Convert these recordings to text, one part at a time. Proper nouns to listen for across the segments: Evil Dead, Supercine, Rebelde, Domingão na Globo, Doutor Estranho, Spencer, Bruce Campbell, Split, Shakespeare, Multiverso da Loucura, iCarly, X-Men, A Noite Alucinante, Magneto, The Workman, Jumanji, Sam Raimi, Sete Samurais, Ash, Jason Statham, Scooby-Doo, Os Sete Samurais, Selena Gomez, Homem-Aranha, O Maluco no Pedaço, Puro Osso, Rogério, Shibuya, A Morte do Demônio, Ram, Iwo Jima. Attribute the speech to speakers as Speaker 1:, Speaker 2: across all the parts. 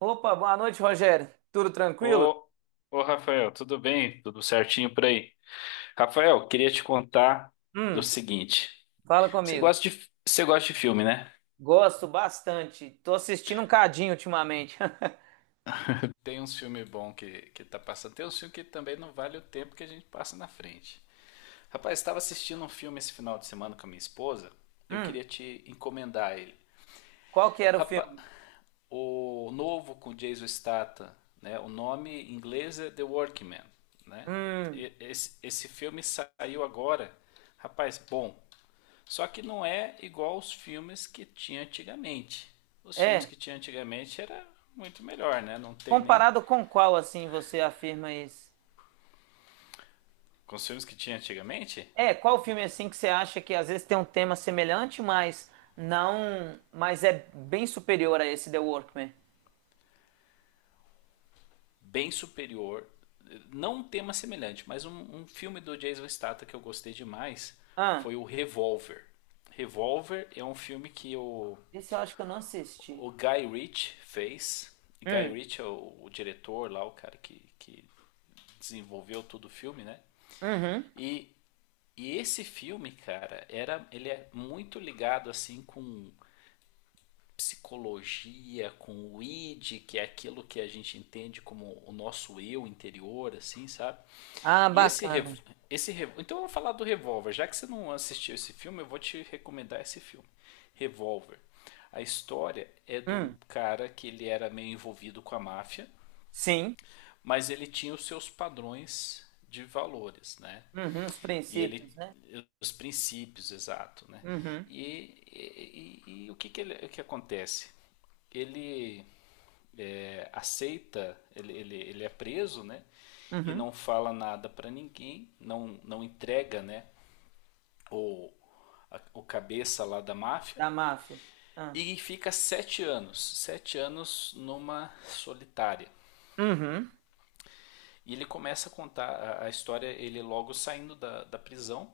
Speaker 1: Opa, boa noite, Rogério. Tudo tranquilo?
Speaker 2: Ô, ô Rafael, tudo bem? Tudo certinho por aí? Rafael, queria te contar do
Speaker 1: Hum,
Speaker 2: seguinte.
Speaker 1: Fala comigo.
Speaker 2: Você gosta de filme, né?
Speaker 1: Gosto bastante. Tô assistindo um cadinho ultimamente.
Speaker 2: Tem uns filmes bons que tá passando. Tem uns filmes que também não vale o tempo que a gente passa na frente. Rapaz, estava assistindo um filme esse final de semana com a minha esposa. Eu
Speaker 1: Hum,
Speaker 2: queria te encomendar ele.
Speaker 1: Qual que era o
Speaker 2: Rapaz,
Speaker 1: filme?
Speaker 2: o novo com Jason Statham, né? O nome em inglês é The Workman, né?
Speaker 1: Hum,
Speaker 2: Esse filme saiu agora. Rapaz, bom. Só que não é igual os filmes que tinha antigamente. Os filmes
Speaker 1: é.
Speaker 2: que tinha antigamente era muito melhor, né? Não tem nem.
Speaker 1: Comparado com qual, assim, você afirma isso?
Speaker 2: Com os filmes que tinha antigamente,
Speaker 1: É, qual filme, assim, que você acha que às vezes tem um tema semelhante, mas não... Mas é bem superior a esse The Workman?
Speaker 2: bem superior. Não um tema semelhante, mas um filme do Jason Statham que eu gostei demais
Speaker 1: Ah,
Speaker 2: foi o Revolver. Revolver é um filme que o,
Speaker 1: esse eu acho que eu não assisti.
Speaker 2: o Guy Ritchie fez. Guy
Speaker 1: Hum,
Speaker 2: Ritchie é o diretor lá, o cara que desenvolveu todo o filme, né?
Speaker 1: uhum.
Speaker 2: E E esse filme, cara, era, ele é muito ligado assim com psicologia, com o id, que é aquilo que a gente entende como o nosso eu interior, assim, sabe?
Speaker 1: Ah,
Speaker 2: E esse rev...
Speaker 1: bacana.
Speaker 2: então eu vou falar do Revolver, já que você não assistiu esse filme, eu vou te recomendar esse filme, Revolver. A história é de um
Speaker 1: Hum,
Speaker 2: cara que ele era meio envolvido com a máfia,
Speaker 1: sim.
Speaker 2: mas ele tinha os seus padrões de valores, né?
Speaker 1: Uhum, os
Speaker 2: E ele
Speaker 1: princípios, né?
Speaker 2: os princípios, exato, né?
Speaker 1: Uhum.
Speaker 2: E o que que acontece? Ele é, aceita, ele é preso, né? E
Speaker 1: Uhum.
Speaker 2: não fala nada para ninguém, não, não entrega, né? O, o cabeça lá da máfia
Speaker 1: Da máfia. Ah,
Speaker 2: e fica 7 anos, 7 anos numa solitária.
Speaker 1: uhum.
Speaker 2: E ele começa a contar a história, ele logo saindo da prisão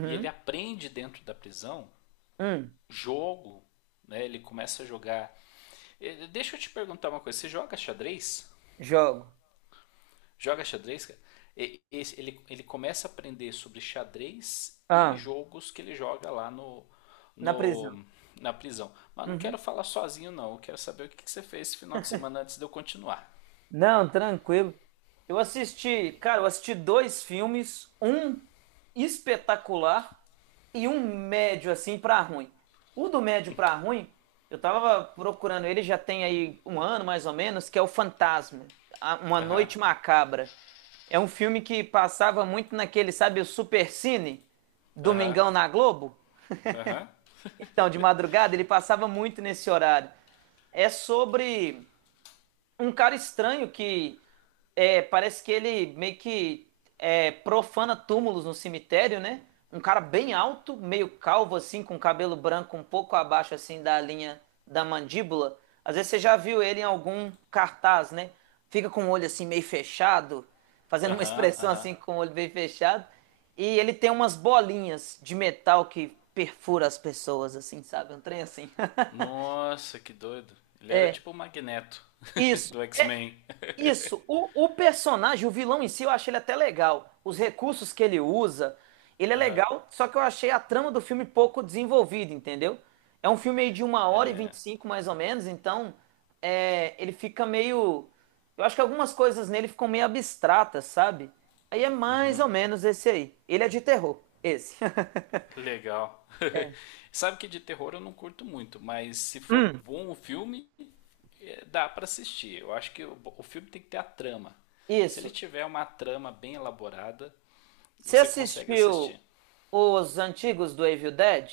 Speaker 2: e ele aprende dentro da prisão
Speaker 1: Hum.
Speaker 2: jogo, né? Ele começa a jogar. Deixa eu te perguntar uma coisa: você joga xadrez?
Speaker 1: Jogo.
Speaker 2: Joga xadrez, cara? Ele começa a aprender sobre xadrez e
Speaker 1: Ah.
Speaker 2: jogos que ele joga lá
Speaker 1: Na prisão.
Speaker 2: no- na prisão. Mas não
Speaker 1: Uhum.
Speaker 2: quero falar sozinho, não. Eu quero saber o que que você fez esse final de semana antes de eu continuar.
Speaker 1: Não, tranquilo. Eu assisti, cara, eu assisti dois filmes, um espetacular e um médio assim pra ruim. O do médio pra ruim, eu tava procurando ele já tem aí um ano mais ou menos, que é o Fantasma, A- Uma
Speaker 2: Aham,
Speaker 1: Noite Macabra. É um filme que passava muito naquele, sabe, o Supercine,
Speaker 2: aham,
Speaker 1: Domingão na Globo.
Speaker 2: aham,
Speaker 1: Então, de madrugada, ele passava muito nesse horário. É sobre um cara estranho que é, parece que ele meio que é, profana túmulos no cemitério, né? Um cara bem alto, meio calvo assim, com cabelo branco um pouco abaixo assim da linha da mandíbula. Às vezes você já viu ele em algum cartaz, né? Fica com o olho assim meio fechado, fazendo uma
Speaker 2: aham,
Speaker 1: expressão
Speaker 2: aham.
Speaker 1: assim com o olho bem fechado. E ele tem umas bolinhas de metal que perfura as pessoas, assim, sabe? Um trem assim.
Speaker 2: Nossa, que doido. Ele era tipo o Magneto
Speaker 1: Isso.
Speaker 2: do X-Men.
Speaker 1: Isso, o personagem, o vilão em si, eu achei ele até legal. Os recursos que ele usa, ele é
Speaker 2: Aham,
Speaker 1: legal, só que eu achei a trama do filme pouco desenvolvida, entendeu? É um filme aí de uma hora e vinte e
Speaker 2: é.
Speaker 1: cinco, mais ou menos, então é, ele fica meio. Eu acho que algumas coisas nele ficam meio abstratas, sabe? Aí é mais ou menos esse aí. Ele é de terror, esse.
Speaker 2: Legal. Sabe que de terror eu não curto muito, mas se for
Speaker 1: Hum,
Speaker 2: bom o filme, dá pra assistir. Eu acho que o filme tem que ter a trama. Se ele
Speaker 1: isso.
Speaker 2: tiver uma trama bem elaborada,
Speaker 1: Você
Speaker 2: você consegue
Speaker 1: assistiu
Speaker 2: assistir.
Speaker 1: os antigos do Evil Dead?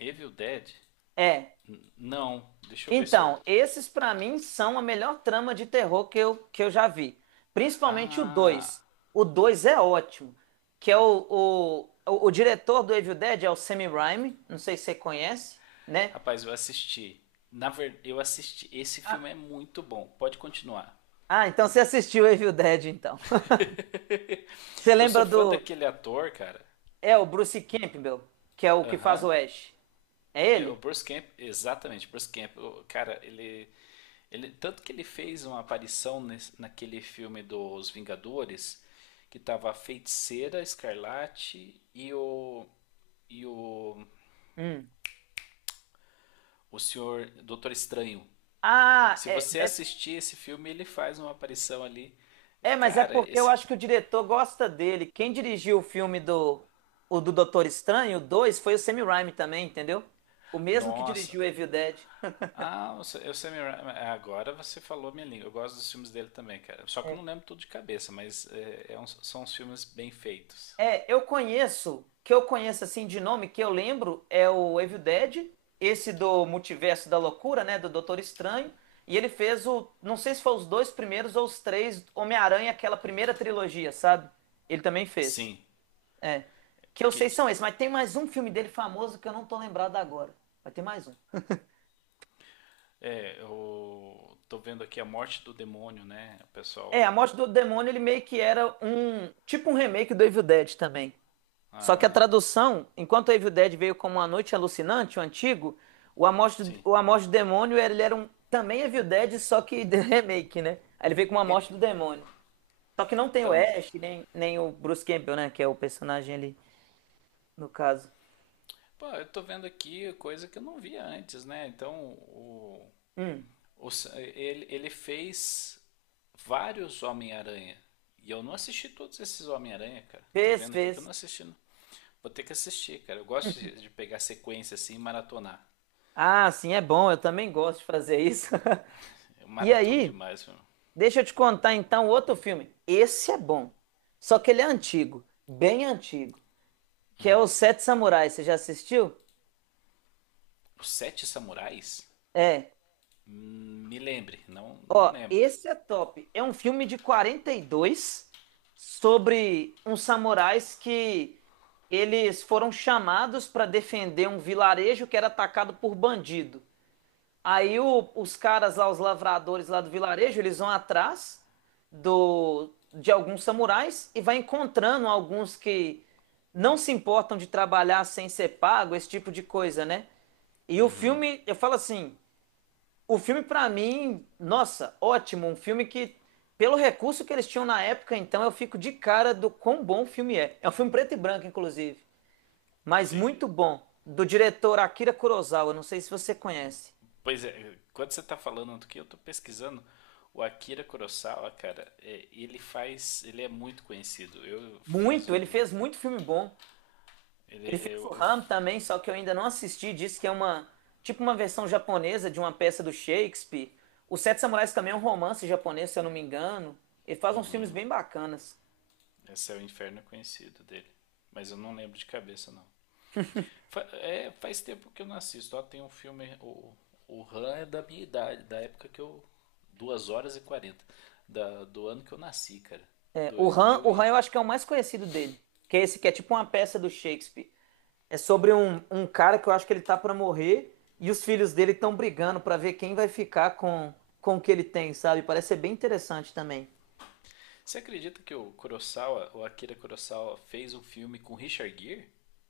Speaker 2: Evil Dead?
Speaker 1: É.
Speaker 2: Não. Deixa eu ver se eu.
Speaker 1: Então, esses pra mim são a melhor trama de terror que eu já vi. Principalmente o
Speaker 2: Ah,
Speaker 1: 2. O 2 é ótimo. Que é o diretor do Evil Dead é o Sam Raimi. Não sei se você conhece, né?
Speaker 2: rapaz, eu assisti. Na verdade, eu assisti. Esse filme é muito bom. Pode continuar.
Speaker 1: Ah, então você assistiu Evil Dead, então. Você
Speaker 2: Eu
Speaker 1: lembra
Speaker 2: sou fã
Speaker 1: do...
Speaker 2: daquele ator, cara.
Speaker 1: É o Bruce Campbell, que é o que faz o
Speaker 2: Aham.
Speaker 1: Ash. É
Speaker 2: É, o
Speaker 1: ele?
Speaker 2: Bruce Camp, exatamente, Bruce Camp, o cara, ele tanto que ele fez uma aparição naquele filme dos Vingadores, que tava a Feiticeira, Escarlate e o e o
Speaker 1: Hum.
Speaker 2: o senhor Doutor Estranho.
Speaker 1: Ah,
Speaker 2: Se
Speaker 1: é,
Speaker 2: você
Speaker 1: é
Speaker 2: assistir esse filme, ele faz uma aparição ali.
Speaker 1: É, mas é
Speaker 2: Cara,
Speaker 1: porque eu
Speaker 2: esse
Speaker 1: acho que o diretor gosta dele. Quem dirigiu o filme do Doutor Estranho, o 2, foi o Sam Raimi também, entendeu? O mesmo que
Speaker 2: nossa.
Speaker 1: dirigiu Evil Dead.
Speaker 2: Ah, o Sa- o Sam Ra- agora você falou minha língua. Eu gosto dos filmes dele também, cara. Só que eu não lembro tudo de cabeça, mas são uns filmes bem feitos.
Speaker 1: É, eu conheço, que eu conheço assim de nome, que eu lembro é o Evil Dead, esse do Multiverso da Loucura, né, do Doutor Estranho, e ele fez o, não sei se foi os dois primeiros ou os três Homem-Aranha, aquela primeira trilogia, sabe? Ele também fez.
Speaker 2: Sim,
Speaker 1: É. Que eu
Speaker 2: que
Speaker 1: sei
Speaker 2: t-
Speaker 1: são esses, mas tem mais um filme dele famoso que eu não tô lembrado agora. Vai ter mais um.
Speaker 2: eu tô vendo aqui A Morte do Demônio, né? O
Speaker 1: É, A
Speaker 2: pessoal,
Speaker 1: Morte do Demônio, ele meio que era um. Tipo um remake do Evil Dead também. Só que a
Speaker 2: ah,
Speaker 1: tradução, enquanto o Evil Dead veio como A Noite Alucinante, o antigo, o A Morte do,
Speaker 2: sim.
Speaker 1: o A Morte do Demônio, ele era um. Também Evil Dead, só que de remake, né? Aí ele veio com A
Speaker 2: E-
Speaker 1: Morte do Demônio. Só que não tem o
Speaker 2: Então,
Speaker 1: Ash, nem, nem o Bruce Campbell, né? Que é o personagem ali, no caso.
Speaker 2: pô, eu tô vendo aqui coisa que eu não via antes, né? Então, o,
Speaker 1: Hum,
Speaker 2: o s- ele, ele fez vários Homem-Aranha. E eu não assisti todos esses Homem-Aranha, cara. Tô
Speaker 1: Fez,
Speaker 2: vendo aqui que eu não
Speaker 1: fez.
Speaker 2: assisti. Não. Vou ter que assistir, cara. Eu gosto de pegar sequência assim e maratonar.
Speaker 1: Ah, sim, é bom, eu também gosto de fazer isso.
Speaker 2: Eu
Speaker 1: E
Speaker 2: maratono
Speaker 1: aí,
Speaker 2: demais, meu.
Speaker 1: deixa eu te contar então outro filme. Esse é bom. Só que ele é antigo, bem antigo, que é o Sete Samurais. Você já assistiu?
Speaker 2: Os Sete Samurais?
Speaker 1: É.
Speaker 2: Me lembre, não, não
Speaker 1: Ó,
Speaker 2: lembro.
Speaker 1: esse é top. É um filme de 42 sobre uns samurais que eles foram chamados para defender um vilarejo que era atacado por bandido. Aí o- os caras lá, os lavradores lá do vilarejo, eles vão atrás do, de alguns samurais e vai encontrando alguns que não se importam de trabalhar sem ser pago, esse tipo de coisa, né? E o filme, eu falo assim, o filme pra mim, nossa, ótimo, um filme que pelo recurso que eles tinham na época, então eu fico de cara do quão bom o filme é. É um filme preto e branco, inclusive, mas
Speaker 2: Sim.
Speaker 1: muito bom, do diretor Akira Kurosawa, não sei se você conhece.
Speaker 2: Pois é, quando você tá falando do que eu tô pesquisando, o Akira Kurosawa, cara, ele é muito conhecido. Eu fiz
Speaker 1: Muito, ele
Speaker 2: um,
Speaker 1: fez muito filme bom.
Speaker 2: ele,
Speaker 1: Ele fez o
Speaker 2: eu,
Speaker 1: Ram também, só que eu ainda não assisti. Diz que é uma, tipo uma versão japonesa de uma peça do Shakespeare. Os Sete Samurais também é um romance japonês, se eu não me engano. Ele faz uns filmes bem bacanas.
Speaker 2: esse é o inferno conhecido dele, mas eu não lembro de cabeça não. Faz tempo que eu não assisto. Ó, tem um filme, o Han é da minha idade, da época que eu, 2 horas e 40 do ano que eu nasci, cara,
Speaker 1: É,
Speaker 2: dois mil
Speaker 1: O Ram
Speaker 2: e...
Speaker 1: eu acho que é o mais conhecido dele, que é esse que é tipo uma peça do Shakespeare. É sobre um cara que eu acho que ele tá pra morrer e os filhos dele estão brigando pra ver quem vai ficar com o que ele tem, sabe? Parece ser bem interessante também.
Speaker 2: Você acredita que o Kurosawa, o Akira Kurosawa fez um filme com Richard Gere?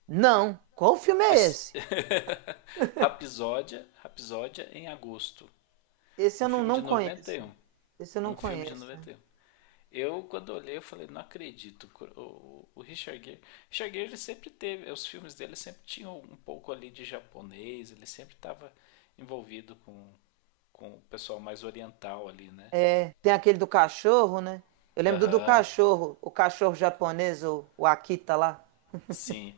Speaker 1: Não, qual filme é
Speaker 2: Es-
Speaker 1: esse?
Speaker 2: Rapsódia em agosto.
Speaker 1: Esse
Speaker 2: Um
Speaker 1: eu não,
Speaker 2: filme
Speaker 1: não
Speaker 2: de noventa e
Speaker 1: conheço.
Speaker 2: Um
Speaker 1: Esse eu não
Speaker 2: um filme de
Speaker 1: conheço.
Speaker 2: 91. Eu, quando olhei, eu falei, não acredito. O Richard Gere... Richard Gere, ele sempre teve... Os filmes dele sempre tinham um pouco ali de japonês. Ele sempre estava envolvido com o pessoal mais oriental ali, né?
Speaker 1: É, tem aquele do cachorro, né? Eu lembro do
Speaker 2: Aham,
Speaker 1: cachorro, o cachorro japonês, o Akita lá.
Speaker 2: sim.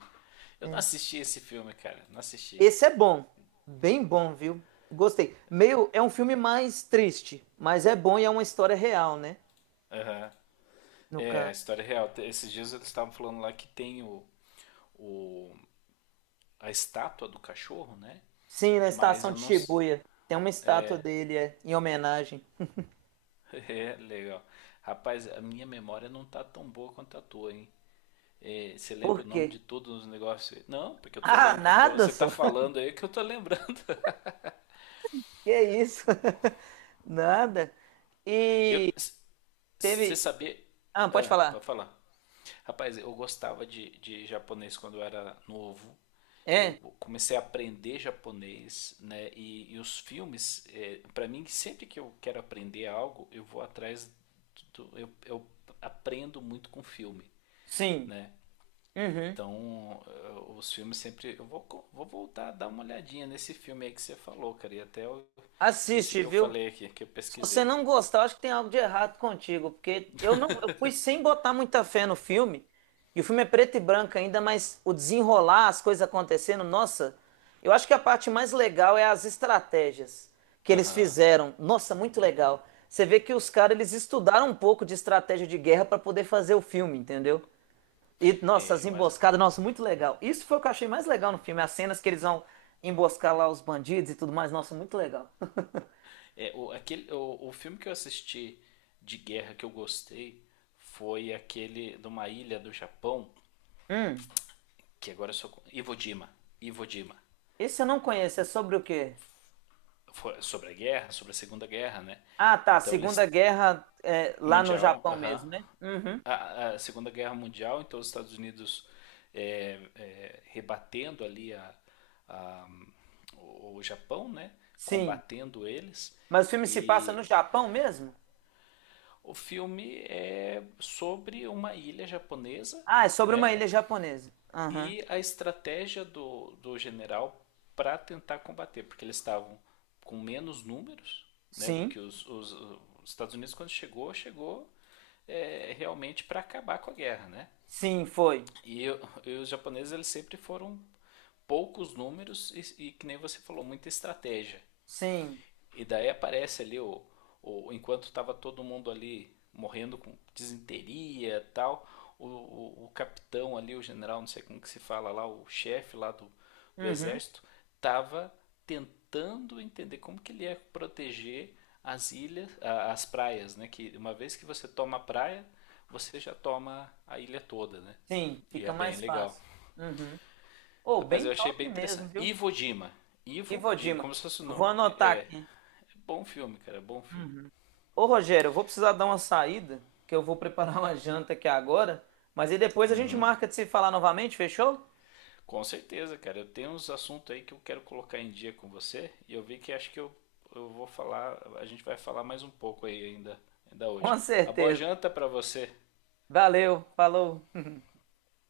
Speaker 2: Eu não assisti esse filme, cara. Não assisti.
Speaker 1: Esse é bom, bem bom, viu? Gostei. Meio, é um filme mais triste, mas é bom e é uma história real, né?
Speaker 2: Aham.
Speaker 1: No
Speaker 2: É, a
Speaker 1: caso.
Speaker 2: história é real. Esses dias eles estavam falando lá que tem o a estátua do cachorro, né?
Speaker 1: Sim, na
Speaker 2: Mas
Speaker 1: estação
Speaker 2: eu
Speaker 1: de
Speaker 2: não.
Speaker 1: Shibuya. Tem uma estátua dele, é, em homenagem.
Speaker 2: É, legal. Rapaz, a minha memória não tá tão boa quanto a tua, hein? É, você lembra
Speaker 1: Por
Speaker 2: o nome de
Speaker 1: quê?
Speaker 2: todos os negócios? Não, porque eu tô
Speaker 1: Ah,
Speaker 2: lembrando.
Speaker 1: nada
Speaker 2: Você tá
Speaker 1: só.
Speaker 2: falando aí que eu tô lembrando.
Speaker 1: Que isso? Nada.
Speaker 2: Eu,
Speaker 1: E
Speaker 2: Você
Speaker 1: teve.
Speaker 2: sabia.
Speaker 1: Ah, pode
Speaker 2: Ah,
Speaker 1: falar.
Speaker 2: pode falar. Rapaz, eu gostava de japonês quando eu era novo. Eu
Speaker 1: É.
Speaker 2: comecei a aprender japonês, né? E os filmes, para mim, sempre que eu quero aprender algo, eu vou atrás do, eu aprendo muito com filme,
Speaker 1: Sim.
Speaker 2: né?
Speaker 1: Uhum.
Speaker 2: Então, os filmes sempre. Eu vou voltar a dar uma olhadinha nesse filme aí que você falou, cara. E até esse
Speaker 1: Assiste,
Speaker 2: que eu
Speaker 1: viu?
Speaker 2: falei aqui, que eu
Speaker 1: Se você
Speaker 2: pesquisei.
Speaker 1: não gostar, eu acho que tem algo de errado contigo, porque eu não, eu fui sem botar muita fé no filme. E o filme é preto e branco ainda, mas o desenrolar, as coisas acontecendo, nossa, eu acho que a parte mais legal é as estratégias que eles
Speaker 2: Aham.
Speaker 1: fizeram. Nossa, muito legal. Você vê que os caras eles estudaram um pouco de estratégia de guerra para poder fazer o filme, entendeu? E, nossa,
Speaker 2: É,
Speaker 1: as
Speaker 2: eu,
Speaker 1: emboscadas, nossa, muito legal. Isso foi o que eu achei mais legal no filme, as cenas que eles vão emboscar lá os bandidos e tudo mais, nossa, muito legal.
Speaker 2: É, o, aquele, o filme que eu assisti de guerra que eu gostei foi aquele de uma ilha do Japão,
Speaker 1: Hum,
Speaker 2: que agora eu sou. Iwo Jima. Iwo Jima.
Speaker 1: Esse eu não conheço, é sobre o quê?
Speaker 2: Foi sobre a guerra, sobre a Segunda Guerra, né?
Speaker 1: Ah, tá,
Speaker 2: Então
Speaker 1: Segunda
Speaker 2: eles.
Speaker 1: Guerra é, lá no
Speaker 2: Mundial,
Speaker 1: Japão
Speaker 2: aham.
Speaker 1: mesmo, né? Uhum,
Speaker 2: A Segunda Guerra Mundial, então os Estados Unidos rebatendo ali a- o Japão, né?
Speaker 1: sim.
Speaker 2: Combatendo eles.
Speaker 1: Mas o filme se passa no
Speaker 2: E
Speaker 1: Japão mesmo?
Speaker 2: o filme é sobre uma ilha japonesa,
Speaker 1: Ah, é sobre uma
Speaker 2: né?
Speaker 1: ilha japonesa. Aham,
Speaker 2: E a estratégia do general para tentar combater, porque eles estavam com menos números, né, do
Speaker 1: sim,
Speaker 2: que os Estados Unidos quando chegou, realmente para acabar com a guerra, né?
Speaker 1: sim, foi.
Speaker 2: E, e os japoneses eles sempre foram poucos números e que nem você falou muita estratégia.
Speaker 1: Sim,
Speaker 2: E daí aparece ali o enquanto estava todo mundo ali morrendo com disenteria e tal, o capitão ali, o general, não sei como que se fala lá, o chefe lá do
Speaker 1: uhum,
Speaker 2: exército, estava tentando entender como que ele ia proteger as ilhas, as praias, né? Que uma vez que você toma a praia, você já toma a ilha toda, né?
Speaker 1: sim,
Speaker 2: E
Speaker 1: fica
Speaker 2: é bem
Speaker 1: mais
Speaker 2: legal.
Speaker 1: fácil. Uhum. Oh,
Speaker 2: Rapaz, eu
Speaker 1: bem
Speaker 2: achei bem
Speaker 1: top mesmo,
Speaker 2: interessante.
Speaker 1: viu?
Speaker 2: Ivo Dima.
Speaker 1: E
Speaker 2: Ivo,
Speaker 1: Ivo
Speaker 2: de,
Speaker 1: Dima,
Speaker 2: como se fosse o
Speaker 1: eu vou
Speaker 2: nome.
Speaker 1: anotar
Speaker 2: É
Speaker 1: aqui.
Speaker 2: bom filme, cara, é bom filme.
Speaker 1: Uhum. Ô Rogério, eu vou precisar dar uma saída, que eu vou preparar uma janta aqui agora, mas aí depois a gente
Speaker 2: Hum,
Speaker 1: marca de se falar novamente, fechou?
Speaker 2: com certeza, cara. Eu tenho uns assuntos aí que eu quero colocar em dia com você e eu vi que acho que a gente vai falar mais um pouco aí ainda hoje.
Speaker 1: Com
Speaker 2: A boa
Speaker 1: certeza.
Speaker 2: janta pra você.
Speaker 1: Valeu, falou.